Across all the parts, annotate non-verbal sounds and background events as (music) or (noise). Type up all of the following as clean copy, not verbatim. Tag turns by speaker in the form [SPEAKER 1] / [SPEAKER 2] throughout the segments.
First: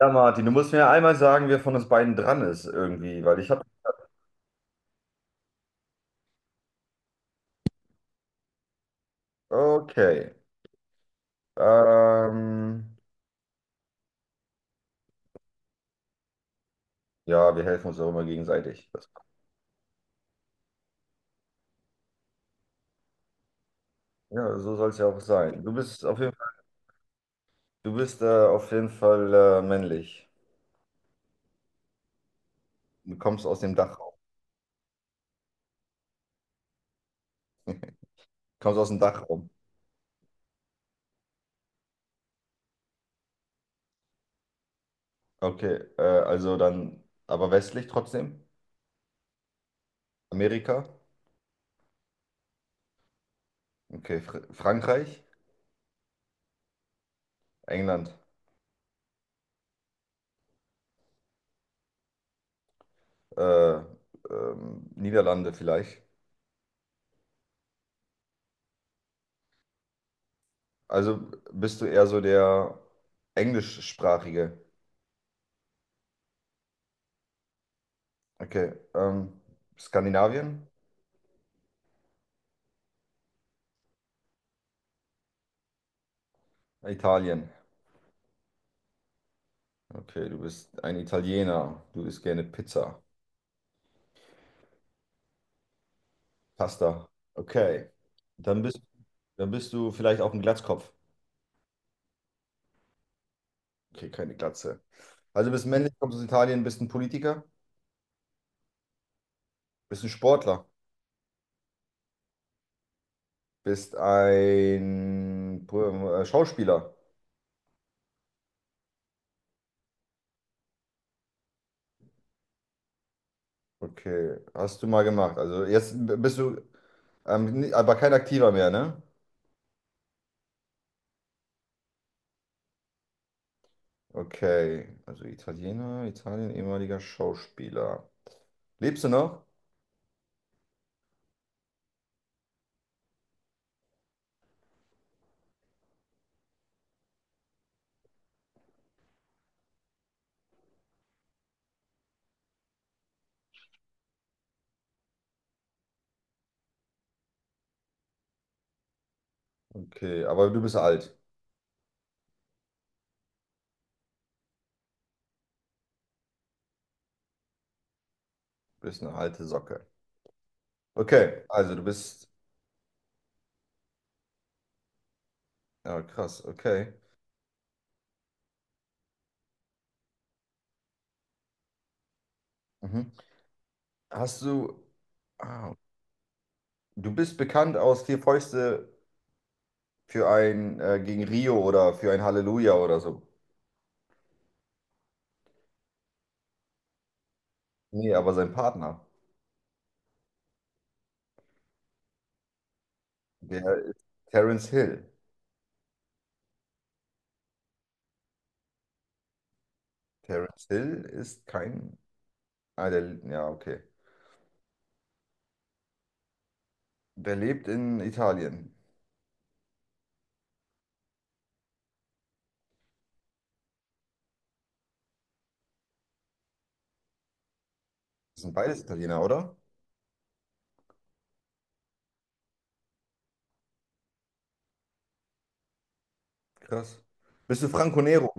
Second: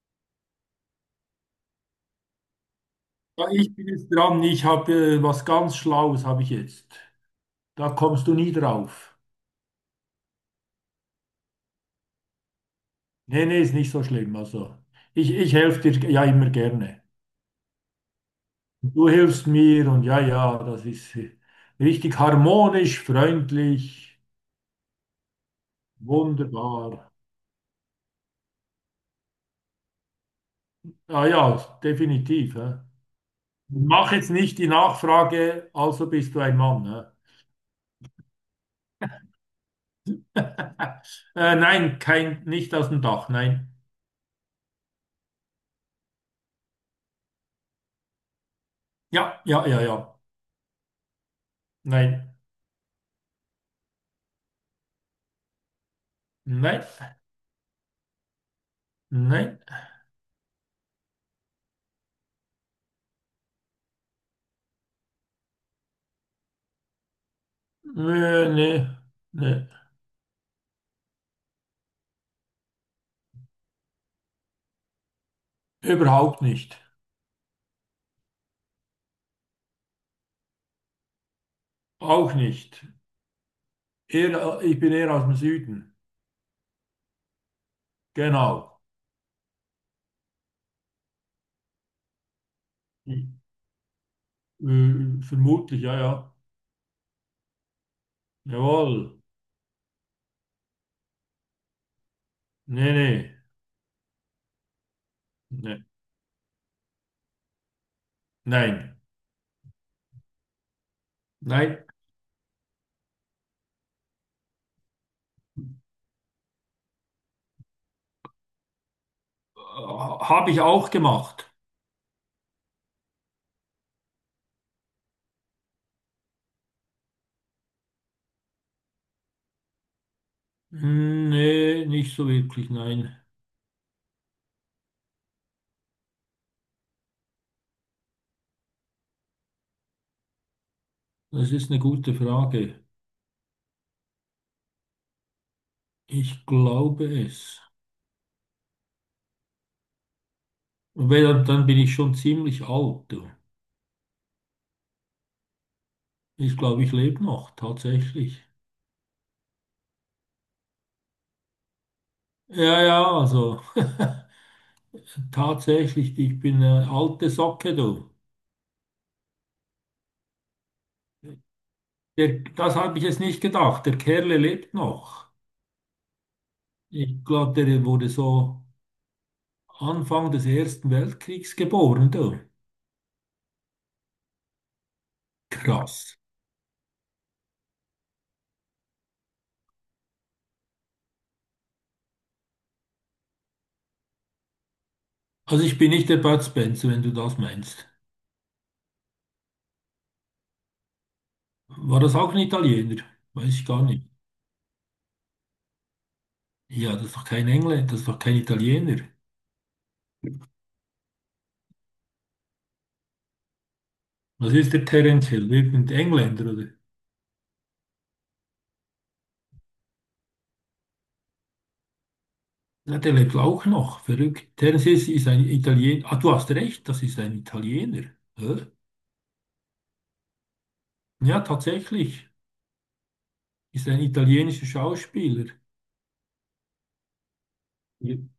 [SPEAKER 1] Ja, Martin, du musst mir ja einmal sagen, wer von uns beiden dran ist irgendwie, weil
[SPEAKER 2] Ja,
[SPEAKER 1] ich habe.
[SPEAKER 2] ich bin jetzt dran. Ich habe was ganz Schlaues habe ich jetzt. Da kommst du nie drauf.
[SPEAKER 1] Okay. Ähm,
[SPEAKER 2] Nee, nee, ist nicht so schlimm. Also, ich helfe dir ja immer gerne.
[SPEAKER 1] ja, wir helfen uns auch immer gegenseitig.
[SPEAKER 2] Du
[SPEAKER 1] Das,
[SPEAKER 2] hilfst mir und ja, ja, das ist richtig harmonisch, freundlich,
[SPEAKER 1] ja, so soll es ja auch sein. Du bist auf jeden Fall,
[SPEAKER 2] wunderbar.
[SPEAKER 1] du bist auf jeden Fall männlich.
[SPEAKER 2] Ah ja, definitiv. Hä?
[SPEAKER 1] Du kommst aus dem Dachraum.
[SPEAKER 2] Mach jetzt nicht die Nachfrage, also bist du ein Mann. Hä?
[SPEAKER 1] Kommst aus dem Dachraum.
[SPEAKER 2] (laughs) Nein, kein, nicht aus dem Dach, nein.
[SPEAKER 1] Okay. Also dann, aber westlich trotzdem?
[SPEAKER 2] Ja, ja, ja, ja.
[SPEAKER 1] Amerika?
[SPEAKER 2] Nein,
[SPEAKER 1] Okay. Fr Frankreich?
[SPEAKER 2] nein,
[SPEAKER 1] England?
[SPEAKER 2] nein.
[SPEAKER 1] Äh, Niederlande vielleicht?
[SPEAKER 2] Nee, nee, nee.
[SPEAKER 1] Also bist du eher so der englischsprachige?
[SPEAKER 2] Überhaupt nicht.
[SPEAKER 1] Okay, Skandinavien?
[SPEAKER 2] Auch nicht. Eher, ich bin eher aus dem Süden.
[SPEAKER 1] Italien.
[SPEAKER 2] Genau.
[SPEAKER 1] Okay, du bist ein Italiener. Du isst gerne Pizza,
[SPEAKER 2] Vermutlich, ja, ja.
[SPEAKER 1] Pasta. Okay, dann bist,
[SPEAKER 2] Jawohl.
[SPEAKER 1] dann bist du vielleicht auch ein Glatzkopf.
[SPEAKER 2] Nee, nee.
[SPEAKER 1] Okay, keine Glatze. Also bist
[SPEAKER 2] Nee.
[SPEAKER 1] männlich, kommst aus Italien, bist ein Politiker,
[SPEAKER 2] Nein.
[SPEAKER 1] bist ein Sportler,
[SPEAKER 2] Nein.
[SPEAKER 1] bist ein Schauspieler.
[SPEAKER 2] Habe ich auch gemacht.
[SPEAKER 1] Okay, hast du mal gemacht. Also jetzt bist du, aber kein Aktiver mehr, ne?
[SPEAKER 2] Hm, nee, nicht so wirklich, nein.
[SPEAKER 1] Okay, also Italiener, Italien, ehemaliger Schauspieler. Lebst du noch?
[SPEAKER 2] Das ist eine gute Frage. Ich glaube es. Weil dann bin ich schon ziemlich alt, du. Ich glaube, ich lebe noch, tatsächlich.
[SPEAKER 1] Okay, aber du bist alt.
[SPEAKER 2] Ja, ja, also. (laughs) Tatsächlich, ich bin eine alte Socke, du.
[SPEAKER 1] Du bist eine alte Socke. Okay, also du bist.
[SPEAKER 2] Der, das habe ich jetzt nicht gedacht. Der Kerle lebt noch.
[SPEAKER 1] Ja, krass, okay.
[SPEAKER 2] Ich glaube, der wurde so Anfang des Ersten Weltkriegs geboren, du.
[SPEAKER 1] Mhm. Hast du. Ah,
[SPEAKER 2] Krass.
[SPEAKER 1] du bist bekannt aus Vier Fäuste für ein gegen Rio oder für ein Halleluja oder so.
[SPEAKER 2] Also ich bin nicht der Bud Spencer, wenn du das meinst.
[SPEAKER 1] Nee, aber sein Partner.
[SPEAKER 2] War das auch ein Italiener? Weiß ich
[SPEAKER 1] Der
[SPEAKER 2] gar
[SPEAKER 1] ist
[SPEAKER 2] nicht.
[SPEAKER 1] Terence Hill.
[SPEAKER 2] Ja, das ist doch kein Engländer, das ist doch kein Italiener.
[SPEAKER 1] Terence Hill ist kein. Ah, der, ja, okay.
[SPEAKER 2] Was ist der Terence Hill? Irgendein Engländer, oder?
[SPEAKER 1] Der lebt in Italien.
[SPEAKER 2] Ja, der lebt auch noch. Verrückt. Terence Hill ist ein Italiener. Ah, du hast recht, das ist ein Italiener.
[SPEAKER 1] Das sind
[SPEAKER 2] Hä?
[SPEAKER 1] beides Italiener, oder?
[SPEAKER 2] Ja, tatsächlich ist ein italienischer Schauspieler.
[SPEAKER 1] Krass. Bist du Franco
[SPEAKER 2] Ja.
[SPEAKER 1] Nero?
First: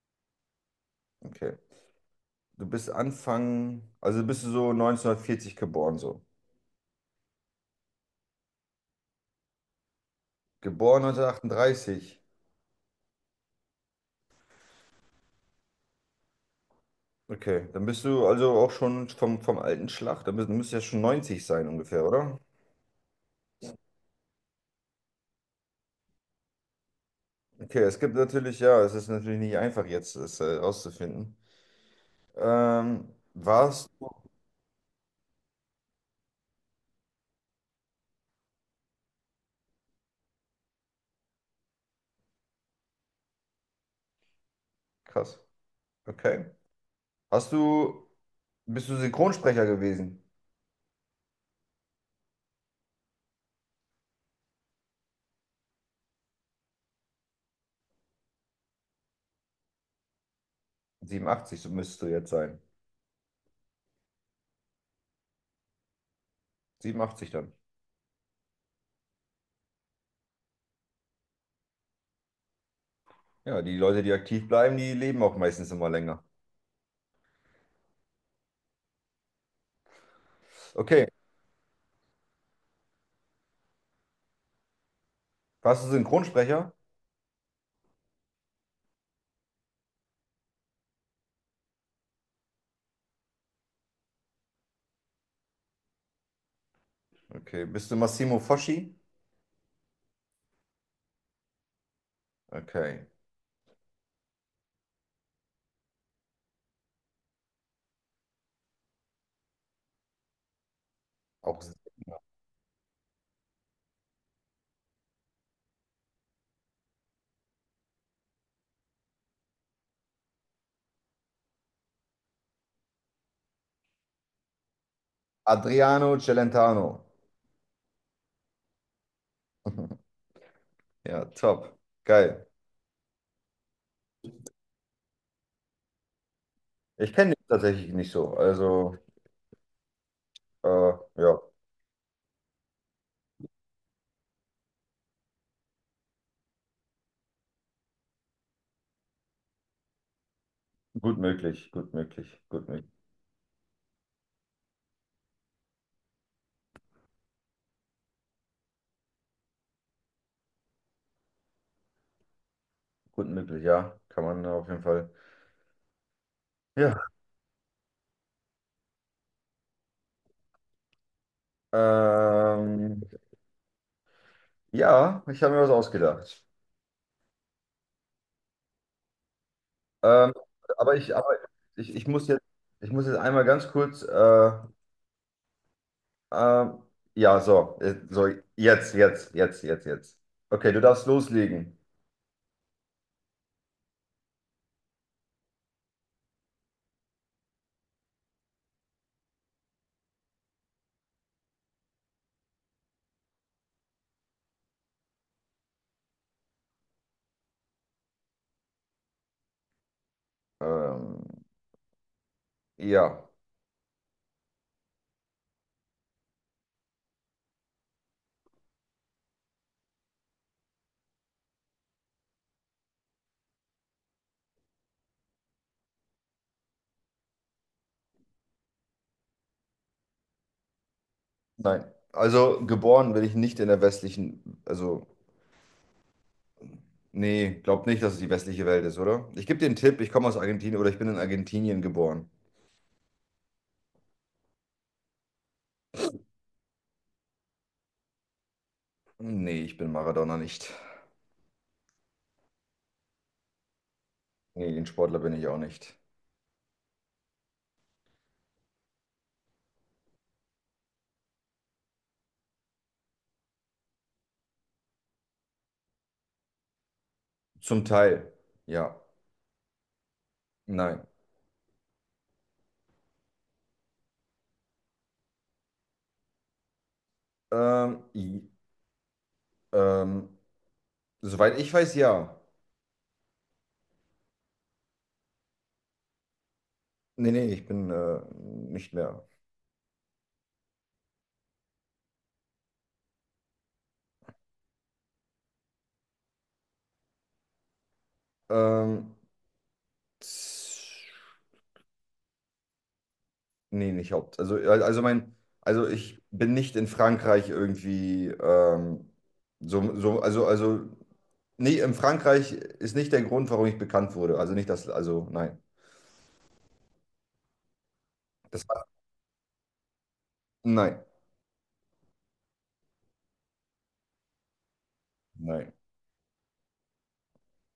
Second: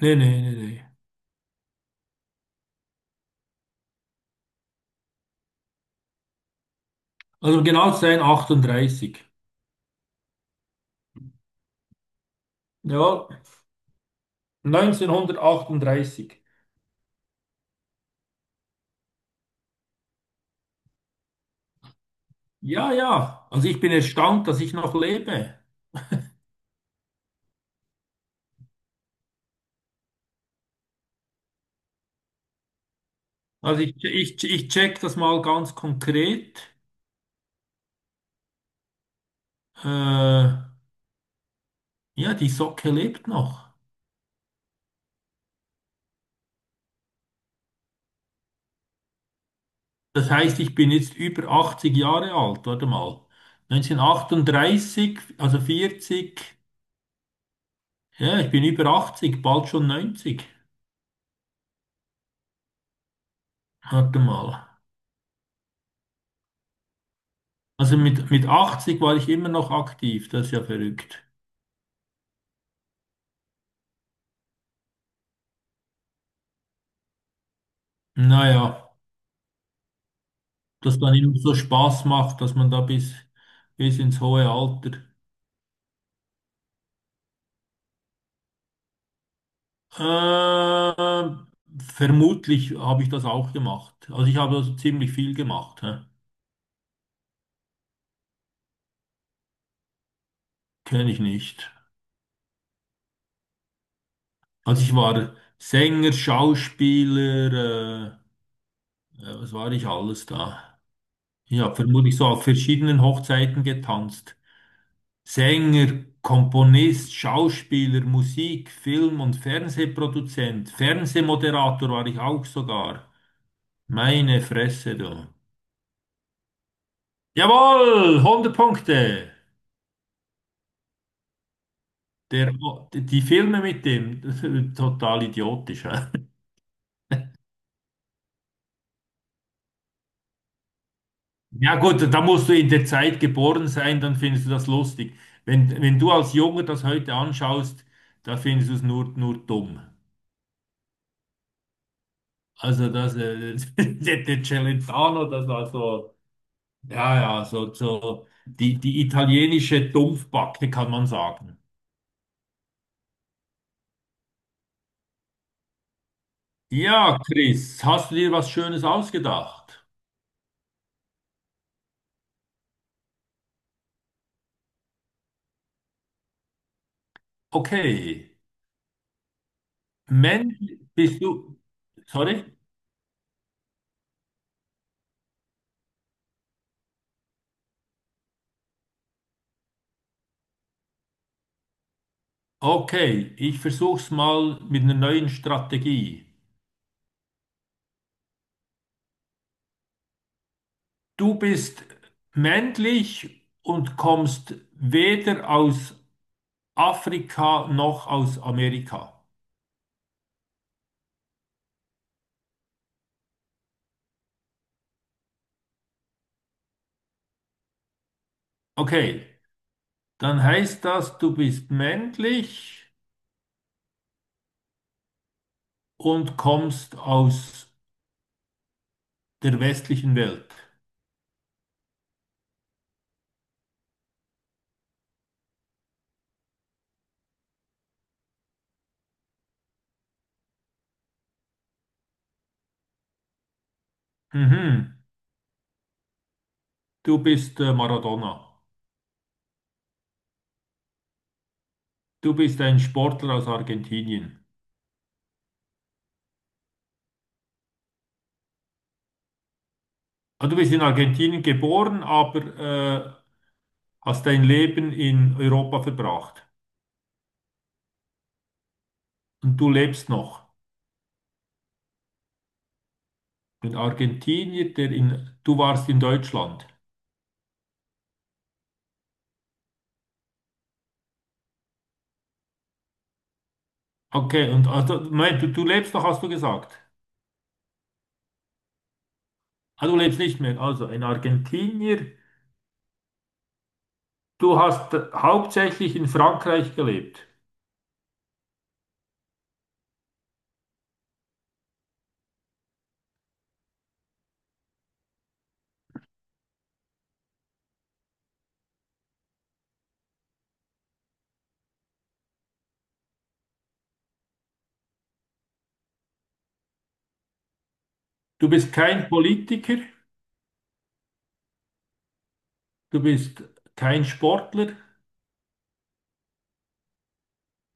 [SPEAKER 2] Nee, nee, nee, nee.
[SPEAKER 1] Okay. Du bist Anfang, also bist du so 1940 geboren, so.
[SPEAKER 2] Also um genau zu sein, 38.
[SPEAKER 1] Geboren 1938.
[SPEAKER 2] Ja, neunzehnhundertachtunddreißig.
[SPEAKER 1] Okay, dann bist du also auch schon vom, vom alten Schlag. Dann bist, du müsstest ja schon 90 sein ungefähr, oder?
[SPEAKER 2] Ja, ja. Also ich bin erstaunt, dass ich noch lebe.
[SPEAKER 1] Okay, es gibt natürlich, ja, es ist natürlich nicht einfach jetzt, es rauszufinden. Ähm,
[SPEAKER 2] Also
[SPEAKER 1] Warst,
[SPEAKER 2] ich check das mal ganz konkret. Äh, ja, die Socke lebt noch.
[SPEAKER 1] krass, okay. Hast du, bist du Synchronsprecher gewesen?
[SPEAKER 2] Das heißt, ich bin jetzt über 80 Jahre alt. Warte mal. Neunzehnhundertachtunddreißig, also 40. Ja, ich bin über 80, bald schon neunzig.
[SPEAKER 1] 87, so müsstest du jetzt sein.
[SPEAKER 2] Warte mal.
[SPEAKER 1] 87 dann.
[SPEAKER 2] Also mit 80 war ich immer noch aktiv, das ist ja verrückt.
[SPEAKER 1] Ja, die Leute, die aktiv bleiben, die leben auch meistens immer länger.
[SPEAKER 2] Naja, dass
[SPEAKER 1] Okay,
[SPEAKER 2] dann immer so Spaß macht, dass man da bis ins hohe Alter.
[SPEAKER 1] warst du Synchronsprecher?
[SPEAKER 2] Ähm, Vermutlich habe ich das auch gemacht. Also ich habe also ziemlich viel gemacht, hä?
[SPEAKER 1] Okay. Bist du Massimo Foschi?
[SPEAKER 2] Kenne ich nicht.
[SPEAKER 1] Okay.
[SPEAKER 2] Also ich war Sänger, Schauspieler, ja, was war ich alles da? Ich
[SPEAKER 1] Auch
[SPEAKER 2] habe vermutlich so auf verschiedenen Hochzeiten getanzt. Sänger, Komponist, Schauspieler, Musik, Film- und Fernsehproduzent, Fernsehmoderator war ich auch sogar. Meine Fresse, du.
[SPEAKER 1] Adriano Celentano.
[SPEAKER 2] Jawohl, hundert Punkte.
[SPEAKER 1] (laughs) Ja, top. Geil.
[SPEAKER 2] Der, die Filme mit dem, (laughs) total idiotisch. Hä?
[SPEAKER 1] Ich kenne dich tatsächlich nicht so. Also, äh, ja,
[SPEAKER 2] Ja gut, da musst du in der Zeit geboren sein, dann findest du das lustig. Wenn du als Junge das heute anschaust, da findest du es nur dumm.
[SPEAKER 1] gut möglich, gut möglich, gut
[SPEAKER 2] Also
[SPEAKER 1] möglich,
[SPEAKER 2] das, (laughs) der Celentano, das war so. Ja, ja, so, so die italienische Dumpfbacke kann man sagen.
[SPEAKER 1] gut möglich, ja. Kann man auf jeden Fall. Ja.
[SPEAKER 2] Ja, Chris, hast du dir was Schönes ausgedacht?
[SPEAKER 1] Ähm, ja, ich habe mir was ausgedacht.
[SPEAKER 2] Okay.
[SPEAKER 1] Ähm,
[SPEAKER 2] Mensch, bist
[SPEAKER 1] aber
[SPEAKER 2] du.
[SPEAKER 1] ich,
[SPEAKER 2] Sorry?
[SPEAKER 1] ich muss jetzt einmal ganz kurz, äh, ja, so, so, jetzt, jetzt, jetzt, jetzt, jetzt. Okay, du darfst loslegen.
[SPEAKER 2] Okay, ich versuch's mal mit einer neuen Strategie. Du bist männlich und kommst weder aus Afrika noch aus Amerika.
[SPEAKER 1] Ähm, ja,
[SPEAKER 2] Okay, dann heißt das, du bist männlich und kommst aus der westlichen Welt.
[SPEAKER 1] nein. Also geboren bin ich nicht in der westlichen, also nee, glaub nicht, dass es die westliche Welt ist, oder? Ich gebe dir einen Tipp, ich komme aus Argentinien oder ich bin in Argentinien geboren.
[SPEAKER 2] Mhm. Du bist Maradona.
[SPEAKER 1] Nee, ich bin Maradona nicht.
[SPEAKER 2] Du bist ein Sportler aus Argentinien.
[SPEAKER 1] Nee, ein Sportler bin ich auch nicht.
[SPEAKER 2] Ah, du bist in Argentinien geboren, aber hast dein Leben in Europa verbracht.
[SPEAKER 1] Zum Teil, ja.
[SPEAKER 2] Und du lebst noch.
[SPEAKER 1] Nein.
[SPEAKER 2] Ein Argentinier, der in, du warst in Deutschland.
[SPEAKER 1] Ähm, i- ähm, soweit ich weiß, ja.
[SPEAKER 2] Okay, und also, Moment, du lebst noch, hast du gesagt.
[SPEAKER 1] Nee, nee, ich bin nicht mehr.
[SPEAKER 2] Ah, du lebst nicht mehr. Also, ein Argentinier, du hast hauptsächlich in Frankreich gelebt.
[SPEAKER 1] Ähm, Nee, nicht Haupt. Also mein, also ich bin nicht in Frankreich irgendwie so, so, also, nee, in Frankreich ist nicht der Grund, warum ich bekannt wurde. Also nicht das, also nein.
[SPEAKER 2] Du
[SPEAKER 1] Das
[SPEAKER 2] bist
[SPEAKER 1] war,
[SPEAKER 2] kein Politiker,
[SPEAKER 1] nein,
[SPEAKER 2] du bist kein Sportler.
[SPEAKER 1] nein.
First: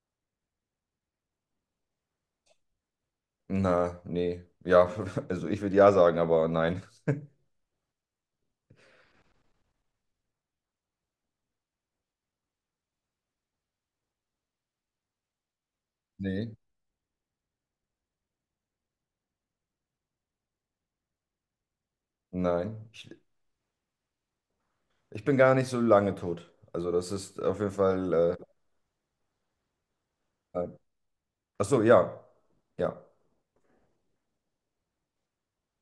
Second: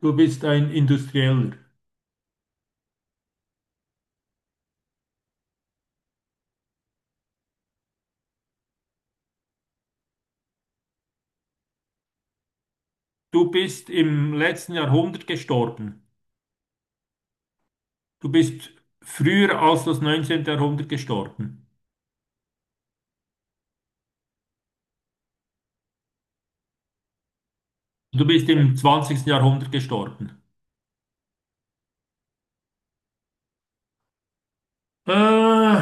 [SPEAKER 2] Du bist ein Industrieller.
[SPEAKER 1] Na, nee. Ja, (laughs) also ich würde ja sagen, aber nein.
[SPEAKER 2] Du bist im letzten Jahrhundert gestorben.
[SPEAKER 1] Nee,
[SPEAKER 2] Du bist früher als das 19. Jahrhundert gestorben.
[SPEAKER 1] nein. Ich bin gar nicht so lange tot. Also das ist auf jeden Fall,
[SPEAKER 2] Du bist im zwanzigsten Jahrhundert gestorben.
[SPEAKER 1] nein. Ach so, ja. Ja,
[SPEAKER 2] Äh,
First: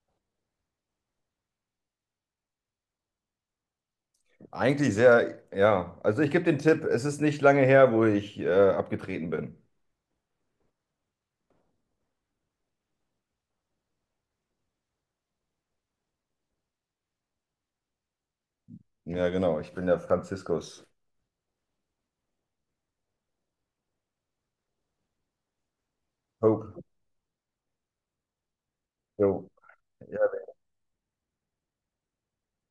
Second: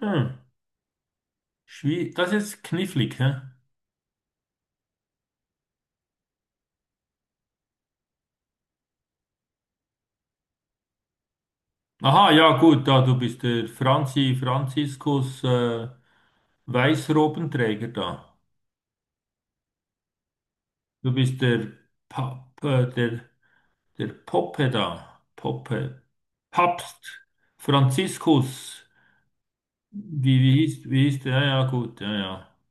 [SPEAKER 2] hm, Schwie- das ist knifflig, hä?
[SPEAKER 1] eigentlich sehr, ja. Also ich gebe den Tipp, es ist nicht lange her, wo ich abgetreten bin.
[SPEAKER 2] Aha, ja gut, da du bist der Franziskus Weißrobenträger da.
[SPEAKER 1] Ja, genau. Ich bin der Franziskus.
[SPEAKER 2] Du bist der der, der Poppe da. Poppe.
[SPEAKER 1] Ho,
[SPEAKER 2] Papst Franziskus.
[SPEAKER 1] ho.
[SPEAKER 2] Wie hieß der? Ja, ja, gut, ja, ja.